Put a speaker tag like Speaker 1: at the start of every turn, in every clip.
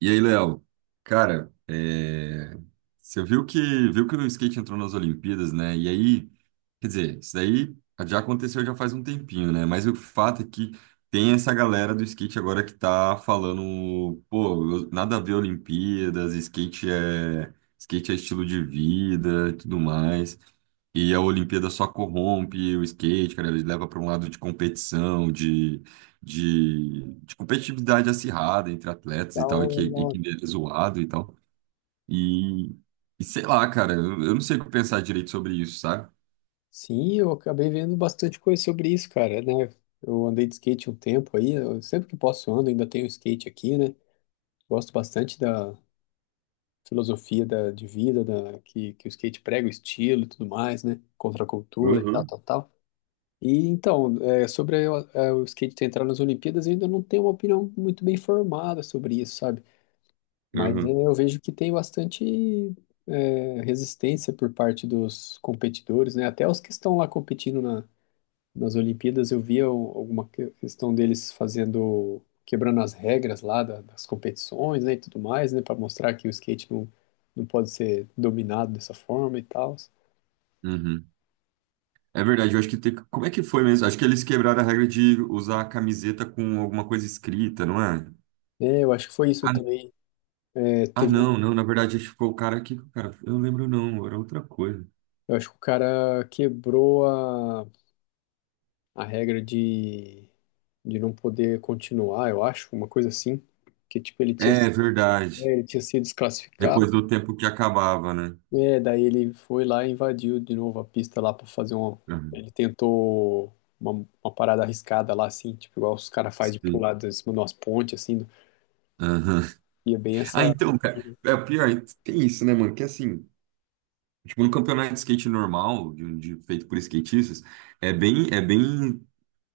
Speaker 1: E aí, Léo, cara, você viu que o skate entrou nas Olimpíadas, né? Quer dizer, isso daí já aconteceu já faz um tempinho, né? Mas o fato é que tem essa galera do skate agora que tá falando, pô, nada a ver Olimpíadas, skate é estilo de vida, e tudo mais. E a Olimpíada só corrompe o skate, cara, ele leva para um lado de de competitividade acirrada entre atletas
Speaker 2: Dá
Speaker 1: e tal, e
Speaker 2: uma-
Speaker 1: que é zoado e tal. E, e sei lá, cara, eu não sei o que pensar direito sobre isso, sabe?
Speaker 2: Sim, eu acabei vendo bastante coisa sobre isso, cara, né? Eu andei de skate um tempo aí, eu sempre que posso eu ando, ainda tenho skate aqui, né? Gosto bastante da filosofia de vida, que o skate prega, o estilo e tudo mais, né? Contra a cultura e tal, tal, tal. E então, é, sobre o skate ter entrado nas Olimpíadas, eu ainda não tenho uma opinião muito bem formada sobre isso, sabe? Mas é,
Speaker 1: Uhum,
Speaker 2: eu vejo que tem bastante resistência por parte dos competidores, né? Até os que estão lá competindo nas Olimpíadas eu via questão deles fazendo, quebrando as regras lá das competições, né, e tudo mais, né, para mostrar que o skate não pode ser dominado dessa forma e tal.
Speaker 1: uhum. É verdade, eu acho que Como é que foi mesmo? Acho que eles quebraram a regra de usar a camiseta com alguma coisa escrita, não é?
Speaker 2: É, eu acho que foi isso
Speaker 1: Ah,
Speaker 2: também. É,
Speaker 1: ah, não, não, na verdade, acho que ficou o cara aqui, o cara... Eu não lembro não, era outra coisa.
Speaker 2: eu acho que o cara quebrou a regra de não poder continuar, eu acho, uma coisa assim, que tipo ele tinha,
Speaker 1: É verdade.
Speaker 2: é, ele tinha sido desclassificado.
Speaker 1: Depois do tempo que acabava, né?
Speaker 2: É, daí ele foi lá e invadiu de novo a pista lá pra fazer um.
Speaker 1: Uhum.
Speaker 2: Ele tentou uma parada arriscada lá, assim, tipo, igual os caras fazem de
Speaker 1: Sim.
Speaker 2: pular de cima de umas pontes, assim.
Speaker 1: Aham.
Speaker 2: E é bem
Speaker 1: Ah,
Speaker 2: essa.
Speaker 1: então, cara, é pior, tem isso, né, mano? Que assim, tipo, no campeonato de skate normal, feito por skatistas, é bem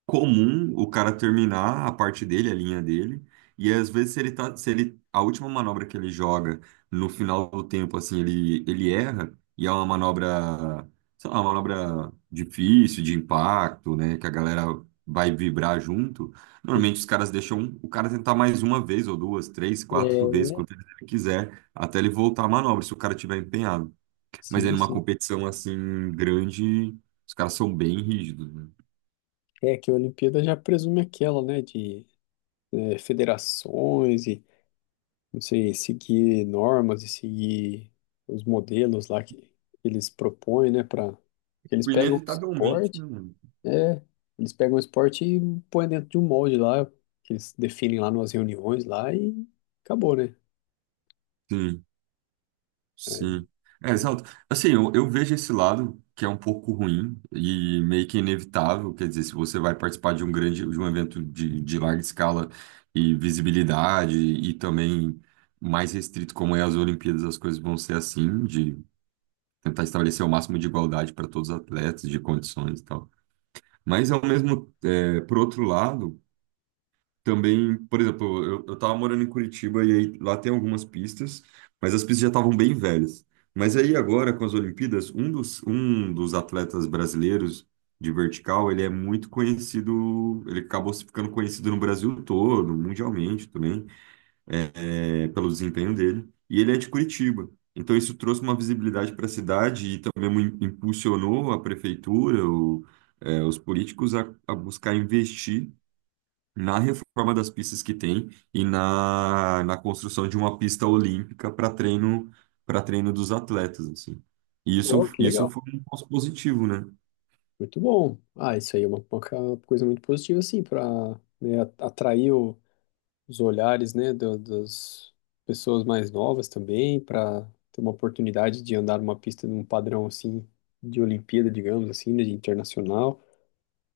Speaker 1: comum o cara terminar a parte dele, a linha dele, e às vezes se ele tá, se ele, a última manobra que ele joga no final do tempo, assim, ele erra, e é uma manobra, sei lá, uma manobra difícil, de impacto, né, que a galera vai vibrar junto, normalmente os caras deixam o cara tentar mais uma vez, ou duas, três, quatro vezes,
Speaker 2: É,
Speaker 1: quanto ele quiser, até ele voltar a manobra, se o cara tiver empenhado. Mas aí
Speaker 2: sim,
Speaker 1: numa
Speaker 2: sim.
Speaker 1: competição, assim, grande, os caras são bem rígidos, né.
Speaker 2: É que a Olimpíada já presume aquela, né, de é, federações e, não sei, seguir normas e seguir os modelos lá que eles propõem, né, para eles pegam o
Speaker 1: Inevitavelmente, né,
Speaker 2: suporte
Speaker 1: mano?
Speaker 2: É, eles pegam o esporte e põem dentro de um molde lá, que eles definem lá nas reuniões lá e acabou, né?
Speaker 1: Sim,
Speaker 2: Aí,
Speaker 1: sim. É,
Speaker 2: aí,
Speaker 1: exato. Assim, eu vejo esse lado que é um pouco ruim e meio que inevitável. Quer dizer, se você vai participar de de um evento de larga escala e visibilidade e também mais restrito, como é as Olimpíadas, as coisas vão ser assim, de tentar estabelecer o máximo de igualdade para todos os atletas, de condições e tal. Mas, ao mesmo, é, por outro lado, também, por exemplo, eu tava morando em Curitiba e aí lá tem algumas pistas, mas as pistas já estavam bem velhas. Mas aí agora, com as Olimpíadas, um dos atletas brasileiros de vertical, ele é muito conhecido, ele acabou se ficando conhecido no Brasil todo, mundialmente também, pelo desempenho dele. E ele é de Curitiba. Então isso trouxe uma visibilidade para a cidade e também impulsionou a prefeitura, os políticos a buscar investir na reforma das pistas que tem e na construção de uma pista olímpica para treino dos atletas assim. E
Speaker 2: oh, que
Speaker 1: isso
Speaker 2: legal.
Speaker 1: foi um ponto positivo, né?
Speaker 2: Muito bom. Ah, isso aí é uma, coisa muito positiva, assim, para atrair os olhares, né, das pessoas mais novas também, para ter uma oportunidade de andar numa pista num padrão, assim, de Olimpíada, digamos assim, né, de internacional.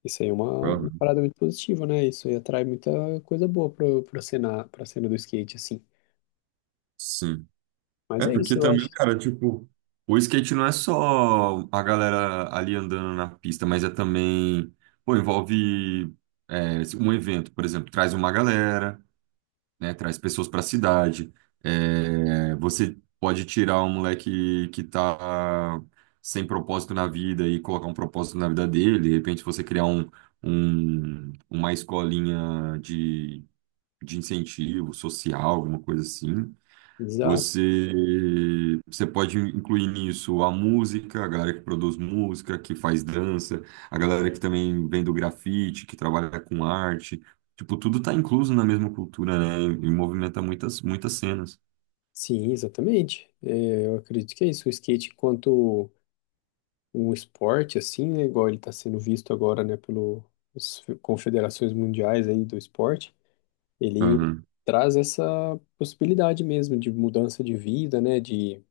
Speaker 2: Isso aí é uma
Speaker 1: Aham,
Speaker 2: parada muito positiva, né? Isso aí atrai muita coisa boa pro, pro cena, pra cena do skate, assim.
Speaker 1: sim.
Speaker 2: Mas
Speaker 1: É
Speaker 2: é
Speaker 1: porque
Speaker 2: isso, eu acho.
Speaker 1: também, cara, tipo, o skate não é só a galera ali andando na pista, mas é também, pô, envolve é, um evento, por exemplo, traz uma galera, né? Traz pessoas para a cidade. É, você pode tirar um moleque que tá sem propósito na vida e colocar um propósito na vida dele. De repente, você criar uma escolinha de incentivo social, alguma coisa assim.
Speaker 2: Exato.
Speaker 1: Você pode incluir nisso a música, a galera que produz música, que faz dança, a galera que também vem do grafite, que trabalha com arte. Tipo, tudo tá incluso na mesma cultura, né? E movimenta muitas cenas.
Speaker 2: Sim, exatamente. É, eu acredito que é isso. O skate, enquanto um esporte, assim, né? Igual ele está sendo visto agora, né? Pelas confederações mundiais aí do esporte. Ele
Speaker 1: Aham,
Speaker 2: traz essa possibilidade mesmo de mudança de vida, né, de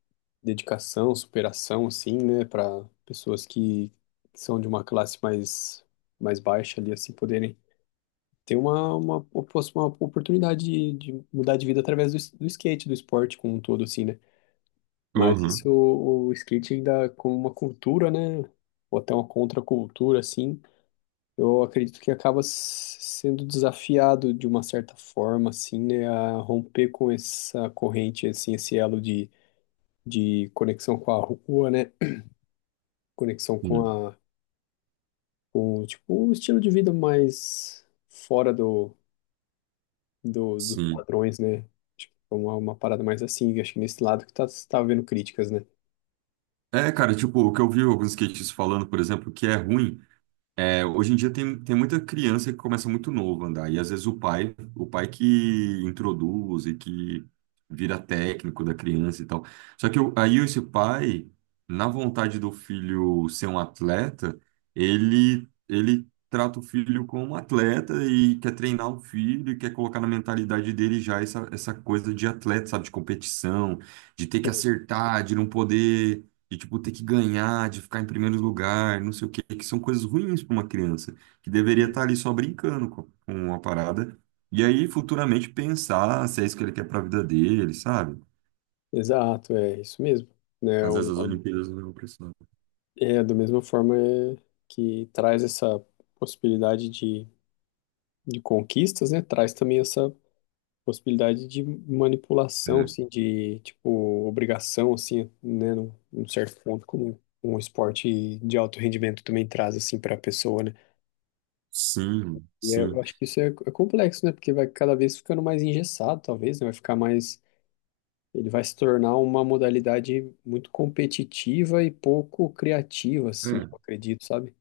Speaker 2: dedicação, superação, assim, né, para pessoas que são de uma classe mais, mais baixa ali, assim, poderem ter uma, uma oportunidade de mudar de vida através do skate, do esporte como um todo, assim, né. Mas isso,
Speaker 1: aham,
Speaker 2: o skate ainda como uma cultura, né, ou até uma contracultura, assim, eu acredito que acaba sendo desafiado de uma certa forma, assim, né, a romper com essa corrente, assim, esse elo de conexão com a rua, né, conexão com
Speaker 1: sim,
Speaker 2: a, com, tipo, um estilo de vida mais fora do, do, dos
Speaker 1: sim.
Speaker 2: padrões, né, tipo que é uma parada mais assim, acho que nesse lado que tá havendo críticas, né.
Speaker 1: É, cara, tipo, o que eu vi alguns skatistas falando, por exemplo, que é ruim. É, hoje em dia tem muita criança que começa muito novo a andar, e às vezes o pai que introduz e que vira técnico da criança e tal. Só que aí esse pai, na vontade do filho ser um atleta, ele trata o filho como um atleta e quer treinar o filho e quer colocar na mentalidade dele essa coisa de atleta, sabe, de competição, de ter que acertar, de não poder de tipo ter que ganhar, de ficar em primeiro lugar, não sei o quê, que são coisas ruins para uma criança que deveria
Speaker 2: Sim.
Speaker 1: estar ali só brincando com a parada e aí futuramente pensar se é isso que ele quer para a vida dele, sabe?
Speaker 2: Exato, é isso mesmo, né,
Speaker 1: Às vezes as Olimpíadas não é opressão.
Speaker 2: é da mesma forma é, que traz essa possibilidade de conquistas, né, traz também essa possibilidade de manipulação,
Speaker 1: É.
Speaker 2: assim, de, tipo, obrigação, assim, né, num, num certo ponto, como um esporte de alto rendimento também traz, assim, para a pessoa, né.
Speaker 1: Sim,
Speaker 2: Eu
Speaker 1: sim.
Speaker 2: acho que isso é, é complexo, né, porque vai cada vez ficando mais engessado, talvez, né, vai ficar mais... Ele vai se tornar uma modalidade muito competitiva e pouco criativa, assim, eu
Speaker 1: É.
Speaker 2: acredito, sabe?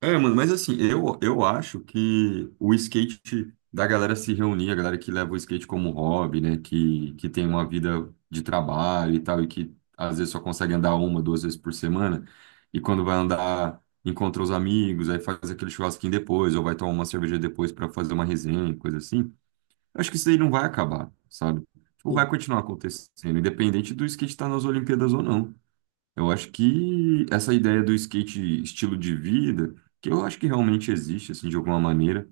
Speaker 1: É, mano, mas assim, eu acho que o skate da galera se reunir, a galera que leva o skate como hobby, né, que tem uma vida de trabalho e tal, e que às vezes só consegue andar uma, duas vezes por semana, e quando vai andar, encontra os amigos, aí faz aquele churrasquinho depois, ou vai tomar uma cerveja depois para fazer uma resenha, coisa assim. Eu acho que isso aí não vai acabar, sabe? Tipo, vai
Speaker 2: Sim.
Speaker 1: continuar acontecendo, independente do skate estar nas Olimpíadas ou não. Eu acho que essa ideia do skate estilo de vida, que eu acho que realmente existe, assim, de alguma maneira.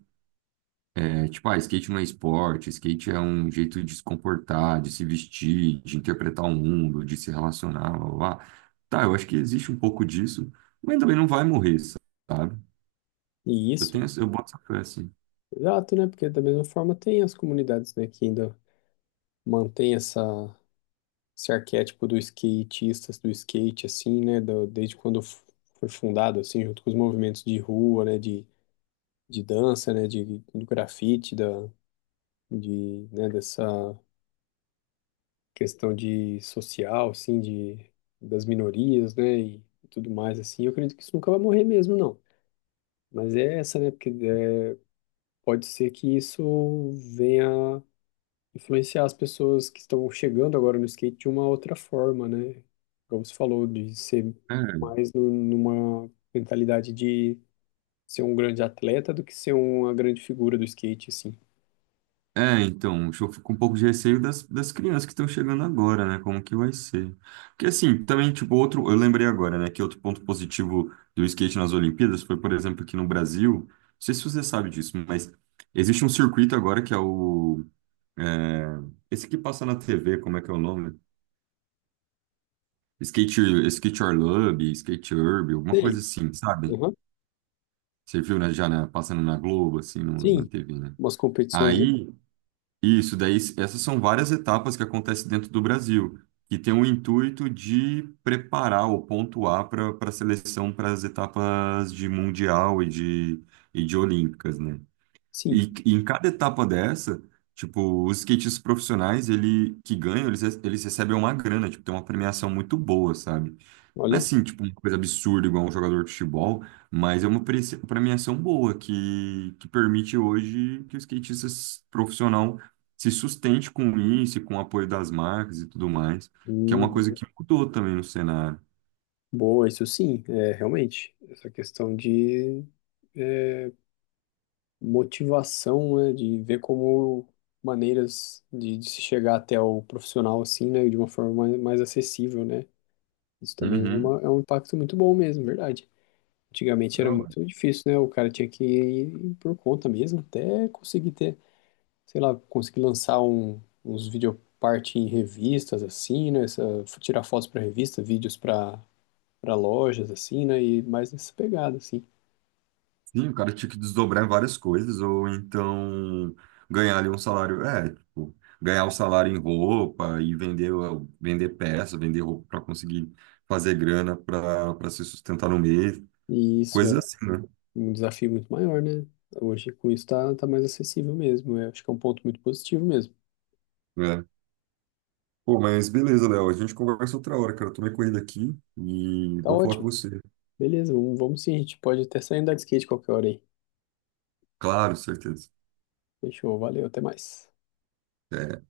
Speaker 1: É, tipo, ah, skate não é esporte, skate é um jeito de se comportar, de se vestir, de interpretar o mundo, de se relacionar, blá, blá, blá. Tá, eu acho que existe um pouco disso, mas também não vai morrer, sabe?
Speaker 2: E
Speaker 1: Eu
Speaker 2: isso,
Speaker 1: tenho, eu boto essa fé, assim.
Speaker 2: exato, né? Porque da mesma forma tem as comunidades, né, que ainda mantém essa esse arquétipo do skatista, do skate, assim, né, desde quando foi fundado, assim, junto com os movimentos de rua, né, de dança, né, de, do grafite, né, dessa questão de social, assim, de, das minorias, né, e tudo mais, assim, eu acredito que isso nunca vai morrer mesmo, não. Mas é essa, né, porque é, pode ser que isso venha influenciar as pessoas que estão chegando agora no skate de uma outra forma, né? Como você falou, de ser
Speaker 1: É,
Speaker 2: mais numa mentalidade de ser um grande atleta do que ser uma grande figura do skate, assim.
Speaker 1: é, então, eu fico um pouco de receio das crianças que estão chegando agora, né? Como que vai ser? Porque, assim, também, tipo, outro. Eu lembrei agora, né? Que outro ponto positivo do skate nas Olimpíadas foi, por exemplo, que no Brasil. Não sei se você sabe disso, mas existe um circuito agora que é é, esse que passa na TV, como é que é o nome? Skate, Skate Orlub, Skate Urb, alguma
Speaker 2: Sim,
Speaker 1: coisa assim, sabe?
Speaker 2: aham,
Speaker 1: Você viu, né? Passando na Globo, assim, na
Speaker 2: sim,
Speaker 1: TV, né?
Speaker 2: umas competições, né?
Speaker 1: Aí. Isso, essas são várias etapas que acontecem dentro do Brasil, que tem o intuito de preparar ou pontuar para a seleção para as etapas de Mundial e de Olímpicas, né?
Speaker 2: Sim,
Speaker 1: E em cada etapa dessa, tipo, os skatistas profissionais, eles, eles recebem uma grana, tipo, tem uma premiação muito boa, sabe? Não é
Speaker 2: olha.
Speaker 1: assim, tipo, uma coisa absurda igual um jogador de futebol, mas é uma premiação boa que permite hoje que o profissional se sustente com isso, e com o apoio das marcas e tudo mais, que é uma coisa
Speaker 2: Hum,
Speaker 1: que mudou também no cenário.
Speaker 2: boa, isso sim, é, realmente. Essa questão de motivação, né? De ver como maneiras de se chegar até o profissional, assim, né? De uma forma mais, mais acessível, né? Isso também é,
Speaker 1: Uhum.
Speaker 2: uma, é um impacto muito bom mesmo, verdade. Antigamente era muito difícil, né? O cara tinha que ir por conta mesmo, até conseguir ter, sei lá, conseguir lançar um, uns videopart em revistas, assim, né? Essa, tirar fotos para revista, vídeos para para lojas, assim, né? E mais nessa pegada, assim.
Speaker 1: Sim, o cara tinha que desdobrar em várias coisas, ou então ganhar ali um salário, é, tipo, ganhar o salário em roupa e vender peça, vender roupa para conseguir fazer grana para se sustentar no mês,
Speaker 2: E isso é
Speaker 1: coisas assim, né?
Speaker 2: um desafio muito maior, né? Hoje com isso tá, tá mais acessível mesmo. Eu acho que é um ponto muito positivo mesmo.
Speaker 1: É. Pô, mas beleza, Léo, a gente conversa outra hora, cara. Eu tô meio corrido aqui e
Speaker 2: Tá
Speaker 1: bom falar com
Speaker 2: ótimo.
Speaker 1: você.
Speaker 2: Beleza, vamos, vamos sim. A gente pode até sair andar de skate qualquer hora aí.
Speaker 1: Claro, certeza.
Speaker 2: Fechou, valeu, até mais.
Speaker 1: Até.